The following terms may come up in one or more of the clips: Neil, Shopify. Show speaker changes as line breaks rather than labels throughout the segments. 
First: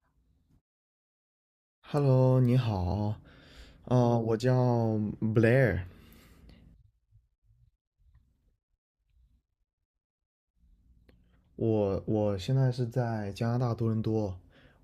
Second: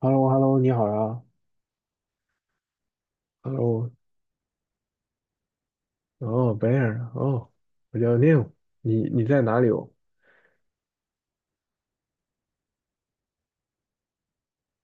h e l l o h e l l o 你好呀。
Hello，你好，
哦。
我叫 Blair，
哦，白 r 哦。我叫 Neil。你在哪里哦？
我现在是在加拿大多伦多，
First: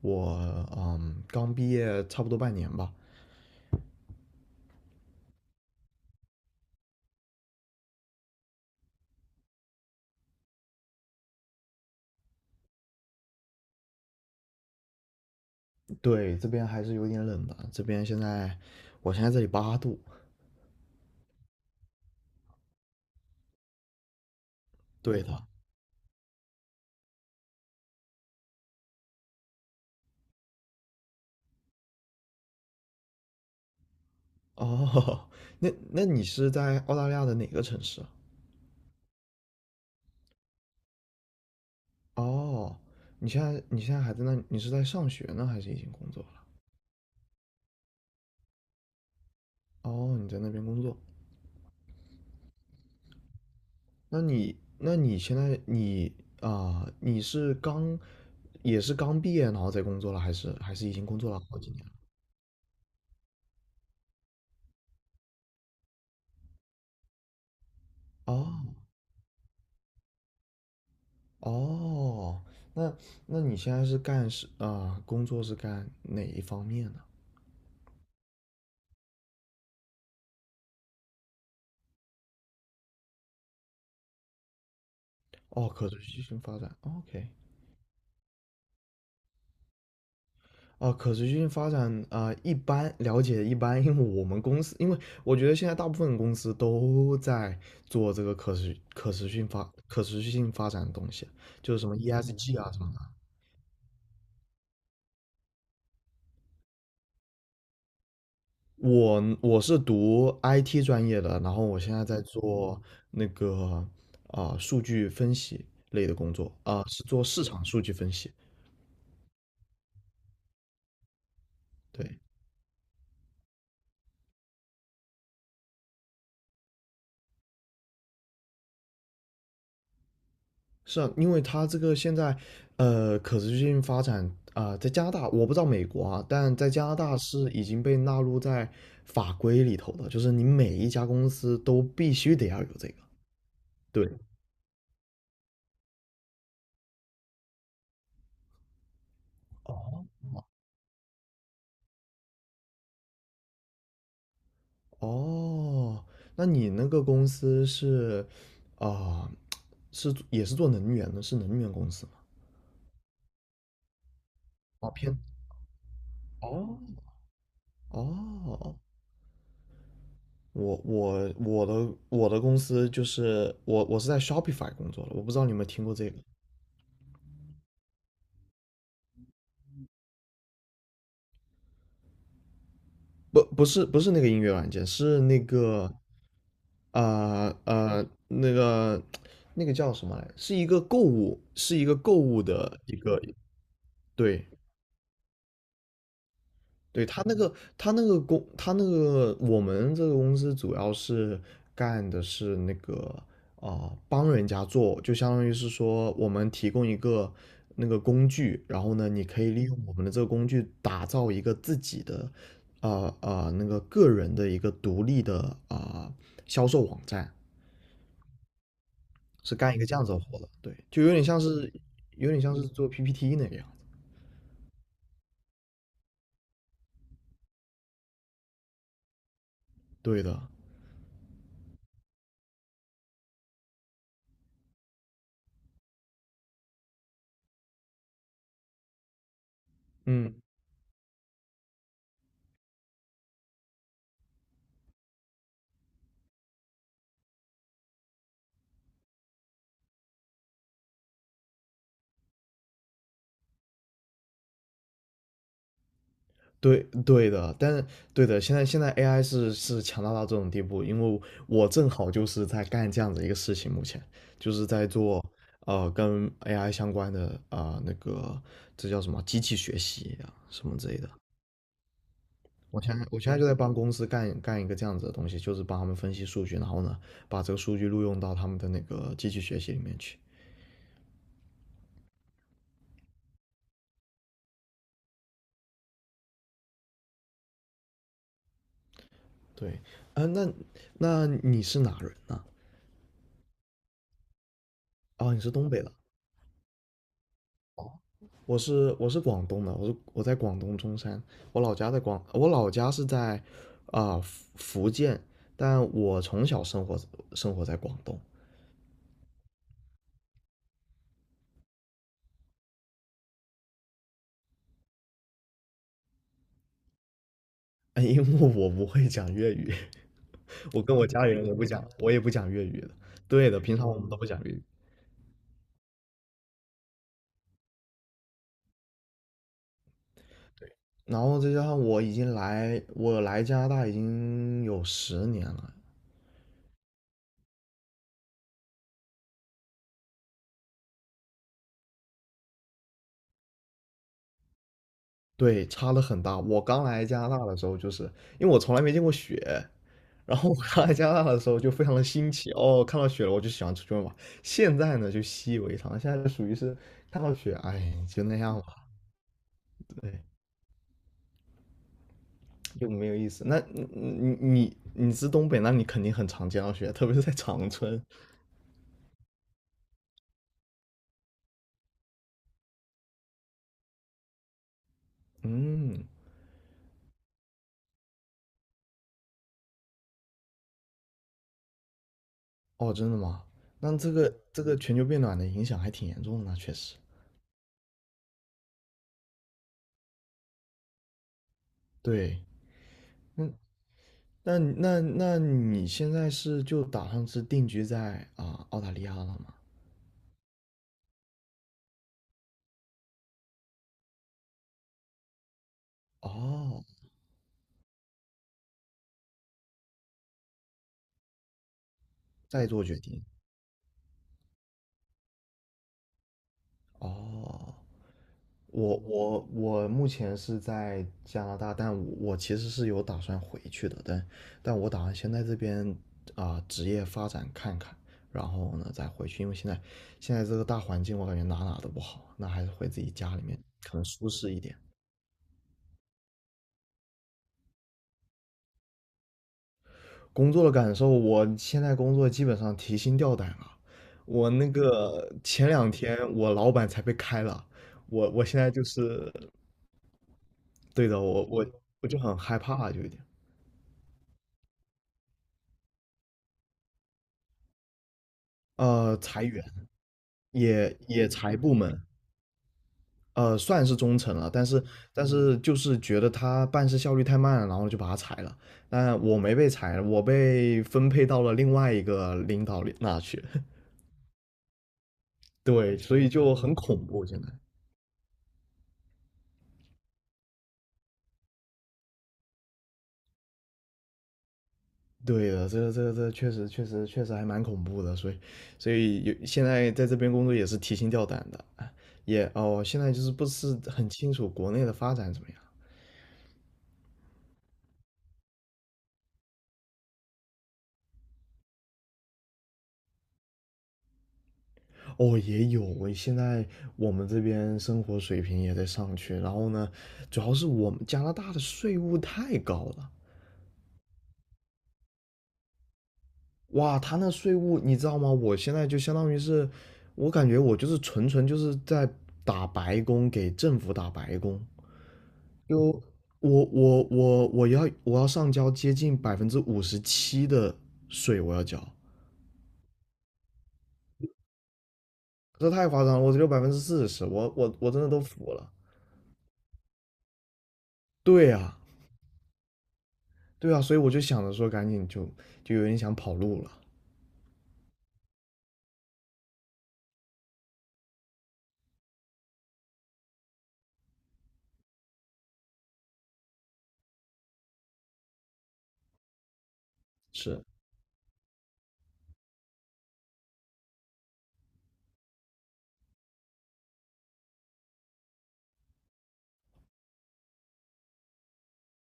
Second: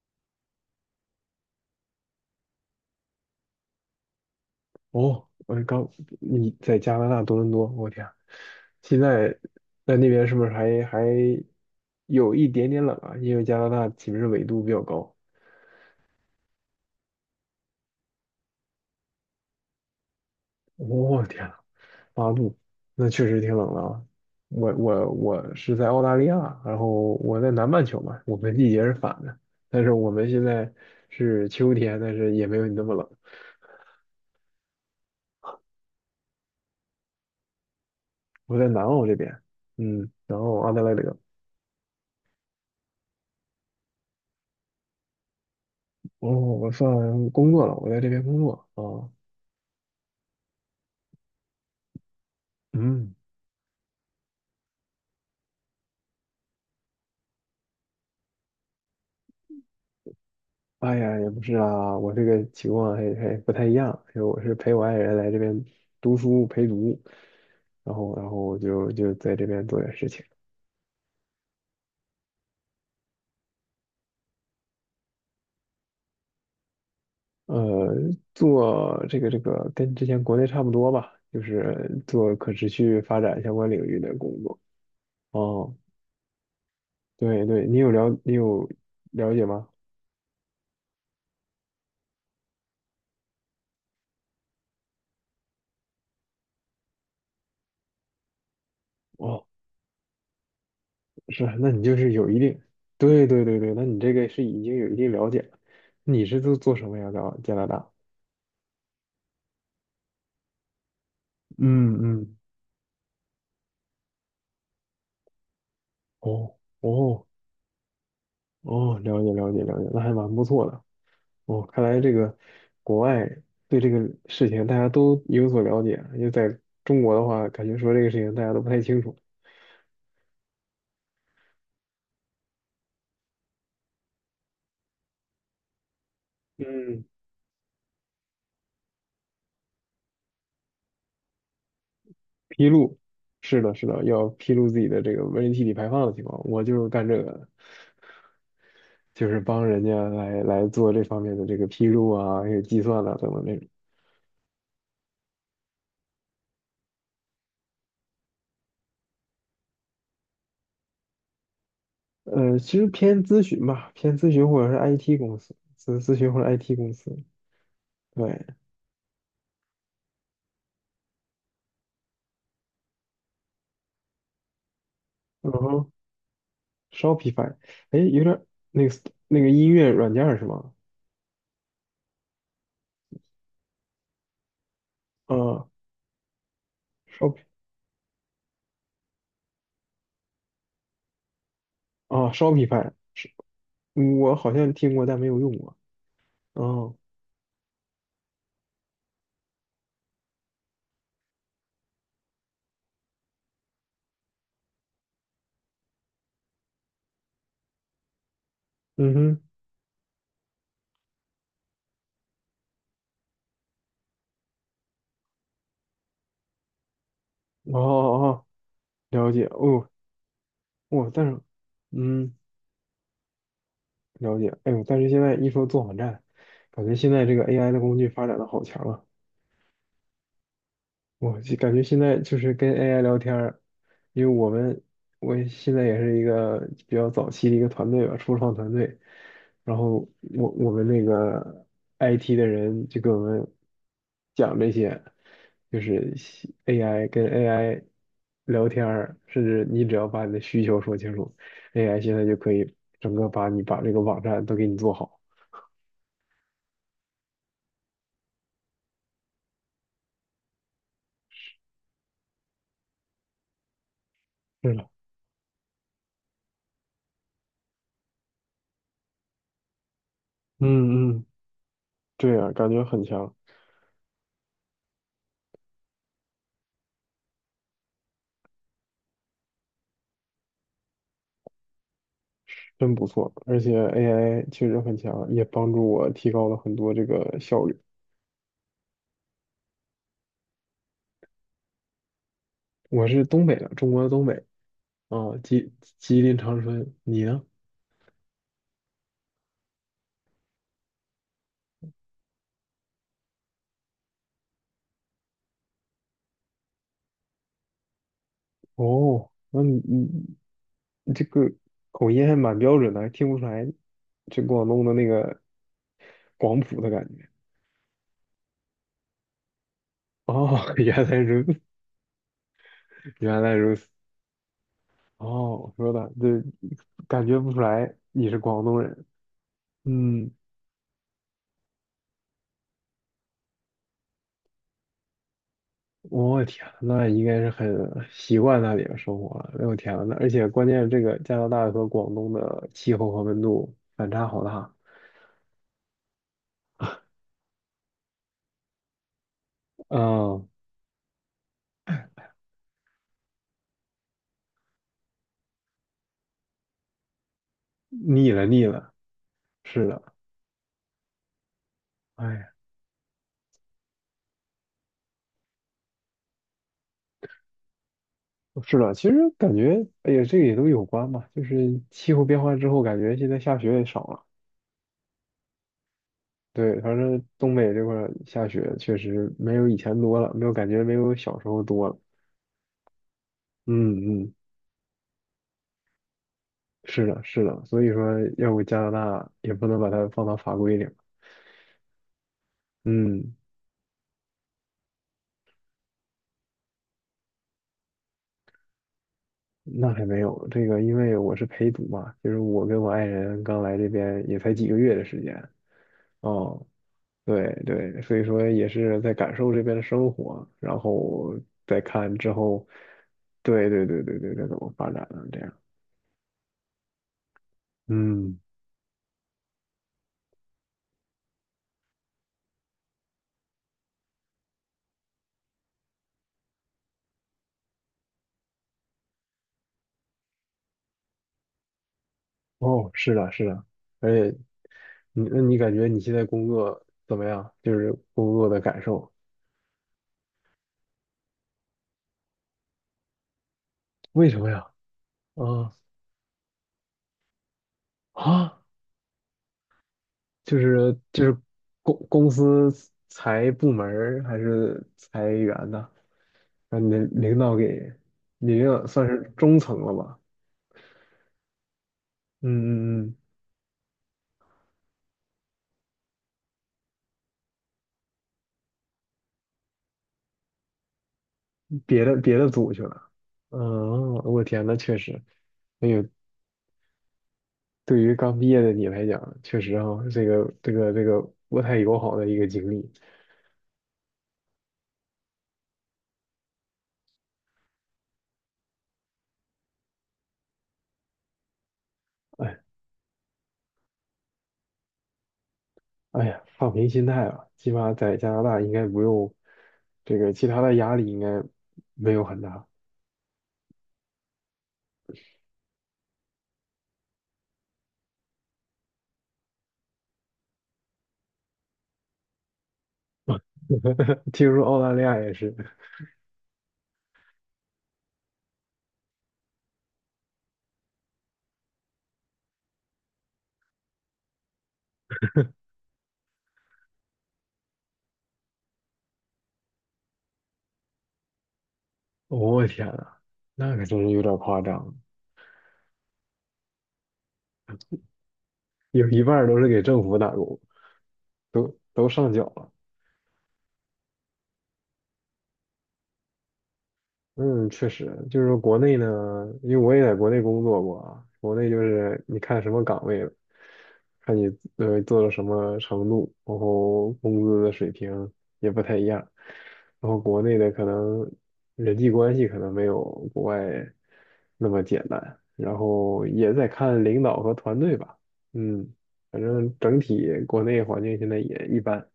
我刚毕业差不多半年吧。
哦，我刚你在加拿大多伦多，我天，现在在那边是不是还有一点点冷啊？因为加拿大岂不是纬度比较高？
对，这边还是有点冷的。这边现在我现在这里8度。
天呐八度，那确实挺冷的啊。我我
对的。
我是在澳大利亚，然后我在南半球嘛，我们季节是反的，但是我们现在是秋天，但是也没有你那么冷。
哦，那你是在澳大利亚的哪个城市啊？
我在南澳这边，然后阿德莱德。
哦，你现在还在那，你是在上学呢，还是已经工作
哦，
了？
我算工作了，我在这边工作啊。
哦，你在那边工作。
嗯。
那你现在你你是刚也是刚毕业然后在工作了，还是已
哎
经
呀，
工
也
作了
不是
好几年了？
啊，我这个情况还不太一样，因为我是陪我爱人来这边读书陪读，然后我
哦
就就在这边做点事情。
哦，那那你现在是干工作是干哪一方面呢？
呃，做这个跟之前国内差不多吧，就是做可持续发展相关领域的工作。
哦，
哦，
可持续性发展哦，OK。
对对，你有了解吗？
哦，可持续性发展一般了解一般，因为我们公司，因为我觉得现在大部分公司都在做这个
哦。
可持续性发展的东西，
是，那
就是
你
什
就
么
是有一
ESG
定。
啊什么的。
对对对对，那你这个是已经有一定了解了。你是做什么呀？在加拿大？
我是读 IT 专业的，然后我现在
嗯
在
嗯。
做那个数据分析类的工作
哦
是做
哦
市场数据分析。
哦，了解了解了解，那还蛮不错的。哦，看来这
对。
个国外对这个事情大家都有所了解，因为在中国的话，感觉说这个事情大家都不太清楚。
是啊，因为它这个现在可持续性发展在加拿大我不知道美国啊，但在加拿
嗯，
大是已经被纳入在法规里头的，就是你每一家公司都必须得要
披
有这个。
露，是的，是的，
对。
要披露自己的这个温室气体排放的情况，我就是干这个的。就是帮人家来做这方面的这个披露啊，还有计算啊等等这种。
哦，那你那个公司是啊、是也是做能源的，是能源公司吗？
其实偏咨询吧，偏咨询或者是
哦，
IT
偏
公司，咨询或者 IT
哦
公司。对，
哦，我的我的公司就是我是在 Shopify 工作的，我不知道你
然
有没有听
后
过这个。
Shopify，哎，有点儿那个那个音乐软件儿是吗？
不是那个音乐软件，是那
啊
个
，Shop
啊呃那个那个叫什么来，是一个购物是一个购物的
Shopify，
一个
是我
对。
好像听过，但没有用过。哦。
对，他那个，他那个公，他那个我们这个公司主要是干的是那个帮人家做，就相当于是说我们提供一个那个工具，然后呢，
嗯
你
哼。
可以利用我们的这个工具打造一个自己的那个个人的一个独立的啊、呃销售网站，
哦哦。哦，了解。
是干一个
哦。
这样子的活的。对，就
哇，
有点
但是。
像是
嗯。
做 PPT 那个样子。
了解，哎呦，但是现在一说做网站，感觉现在这个 AI 的工具发展的好强啊！
对的。
我就感觉现在就是跟 AI 聊天儿，因为我现在也是一个比较早期的一个团队吧，初创团队。然后
嗯。
我们那个 IT 的人就跟我们讲这些，就是 AI 跟 AI 聊天儿，甚至你只要把你的需求说清楚，AI 现在就可以整个把这个网站都给你做好。
对的，但是对的，现在AI 是强大到这种地步，因为我正好就是在干这样子一个事情，目前就是
是
在
的。
做跟 AI 相关的那个，这叫什么机器学习啊什么之类的。
嗯嗯。对啊，感觉很
我现
强，
在就在帮公司干一个这样子的东西，就是帮他们分析数据，然后呢把这个数据录用到他们的那个机器学习里面去。
真不错。而且 AI 确实很强，也帮助我提高了很多这个效率。
对。那那你是哪人呢？
我是东北的，中国的东北
哦，
啊，
你是东
吉
北的。
吉林长春。你呢？
我是广东的，我是我在广东中山，我老家是在福建，但我从小生活在广东。
哦，那你这个口音还蛮标准的，还听不出来这广东的那个广普的感觉。
哎，因为我不会讲粤语。
哦，
我跟我
原来
家里
如
人也
此。
不讲，我也不讲粤语的。
原
对
来
的，
如
平
此。
常我们都不讲粤语。
哦，我说的，对，感觉不出来你是广东人。嗯。
然后再加上我来加拿大已经有10年了。
我天，那应该是很习惯那里的生活了。哎呦天呐，那而且关键是这个加拿大和广东的气候和温度反差好大。
对，差的很大。我刚来加拿大的时候，就是因为我从来没见过雪，然
嗯，
后我刚来加拿大的时候就非常的新奇哦，看到雪了我就喜欢出去玩嘛。现在呢就习以为常，现在就属于是看到雪，哎，就
腻
那
了
样
腻
吧。
了，是的，
对，
哎呀
就没有意思。那你是东北，那你肯定很常见到雪，特别是在长春。
是的，其实感觉，哎呀，这个也都有关吧，就是气候变化之后，感觉现在下雪也少了。
嗯，
对，反正东北这块儿下雪确实没有以前多了，没有感觉没有小时候多了。
哦，真的吗？那这
嗯嗯，
个全球变暖的影响还挺严重的呢，确实。
是的，是的，所以说要不加拿大也不能把它放到法规里。
对，
嗯，
那那那你现在是就打算是定居在澳大利亚了吗？
那还没有，这个因为我是陪读嘛，就是我跟我爱人刚来这边也才几个月的时间。哦，
哦，
对对，所以说也是在感受这边的生活，然后再看之后，
再做决定。
对对对对对，该怎么发展了这样。
哦，
嗯。
我我目前是在加拿大，但我我其实是有打算回去的，但但我打算先在这边职业发展看看，然后呢再回去，因为现在这个大环境我感觉哪哪都不好，那还是回
哦，
自己
是的，
家里
是
面
的，
可能
而
舒
且
适一点。
那你感觉你现在工作怎么样？就是工作的感受。
工作的感受，我现在工作基本上提心吊胆了。
为什么
我
呀？
那个前
啊、
两天我老板才被开了，我
啊，
现在就是
就是
对的，
就是公
我就
公
很害
司
怕，就有点。
裁部门儿还是裁员呢？让你的领导给，你领导算是
裁
中
员，
层了吧？
也裁部门。
嗯嗯
算是中层了，但是但是就是觉得他办事效率太慢了，然后就把他裁了。但我没被裁，我被分配到了另
嗯。
外一
别的
个
别的
领
组
导
去
里
了。
那去。
嗯，我天呐，确实，哎
对，
呦，
所以就很恐怖现在。
对于刚毕业的你来讲，确实哈、这个不太友好的一个经历。
对的，这个确实还蛮恐怖的，所以所以有现在在这边工作也是提心吊胆的。哎，
哎
哦，现在就是不是很清楚国内的发展怎么样。
哎呀，放平心态吧，起码在加拿大应该不用这个其他的压力，应该没有很大。
哦，也有。我现在我们这边生活水平也在上去，然后呢，主要是我们加拿大的税务太高了。
听说澳大利亚也是。
哇，他那税务你知道吗？我现在就相当于是，我感觉我就是纯纯就是在打白工，给政府打白工。就我要上交接近57%的税，我要交。
我天呐，那可真是有点夸张，
这太夸张了，我只有40%，我真的都服了。
有一半儿都是给政府打工，
对
都
呀、
都上缴了。
对啊，所以我就想着说，赶紧就就有点想跑路了。
嗯，确实，就是说国内呢，因为我也在国内工作过啊，国内就是你看什么岗位了，看你做到什么程度，然后工资的水平也不太一样，然后国内
是。
的可能人际关系可能没有国外那么简单，然后也在看领导和团队吧，嗯，反正整体国内环境现在也一般。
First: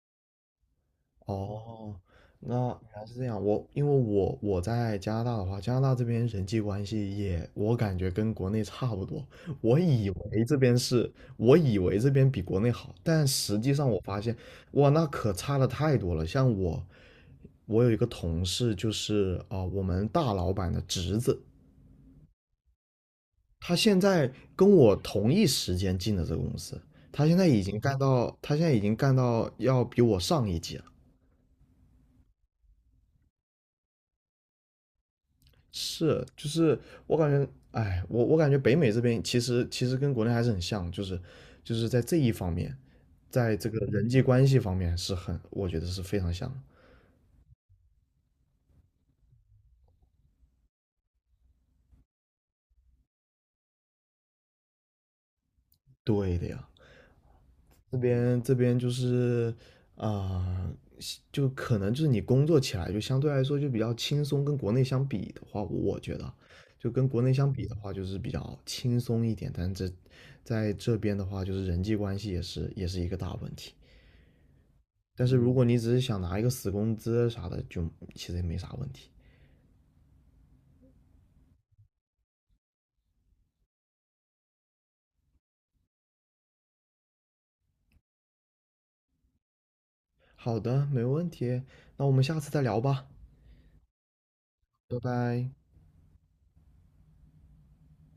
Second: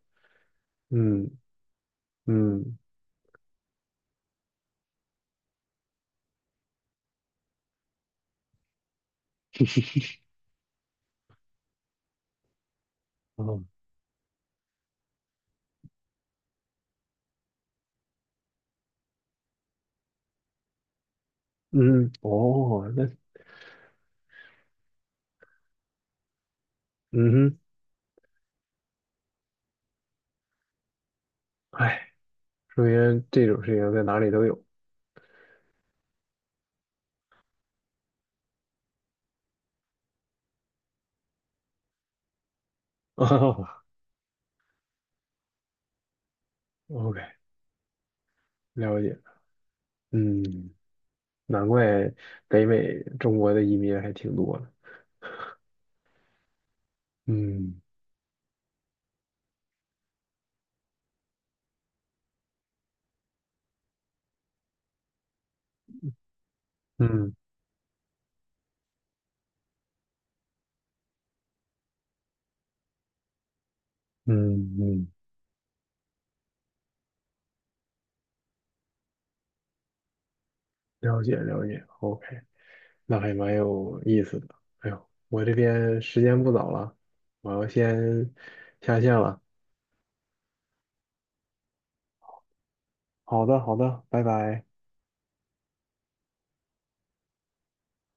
嗯
哦，那
嗯。
原来是这样。因为我我在加拿大的话，加拿大这边人际关系也，我感觉跟国内差不多。我以为这边是，我以为这边比国内好，但实
哦
际上我发现，哇，那可差的太多了。像我，我有一个同事，就是我们大老板的侄子，
嗯。哦。
他现在跟我同一时间进的这个公司，
嗯哼。
他现在已经干到要比我上一级了。
哎，首先这种事情在哪里都有。
是，就是我感觉，哎，我感觉北美这边其实跟国内还是很像，就是就是在这一方面，在这个
哦。
人际关系方面是很，我觉得是非常像的。
OK，了解。嗯，难怪北美中国的移民还挺多的。
对的呀，
嗯
这边就是啊、就可能就是你工作起来就相对来说就比较轻松，跟国内相比的话，我觉得就跟国
嗯
内相比的话，就是比较轻松一点。但这在这边的话，就是人际关系也是一个大问题。
嗯嗯，
但是如果你只是想拿一个死工资啥的，就其实也没啥问题。
了解了解。OK，那还蛮有意思的。哎呦，我这边时间不早了，我要先下线了。
好的，没问题，那我们下次再聊吧。
好的好的，拜拜。
拜拜。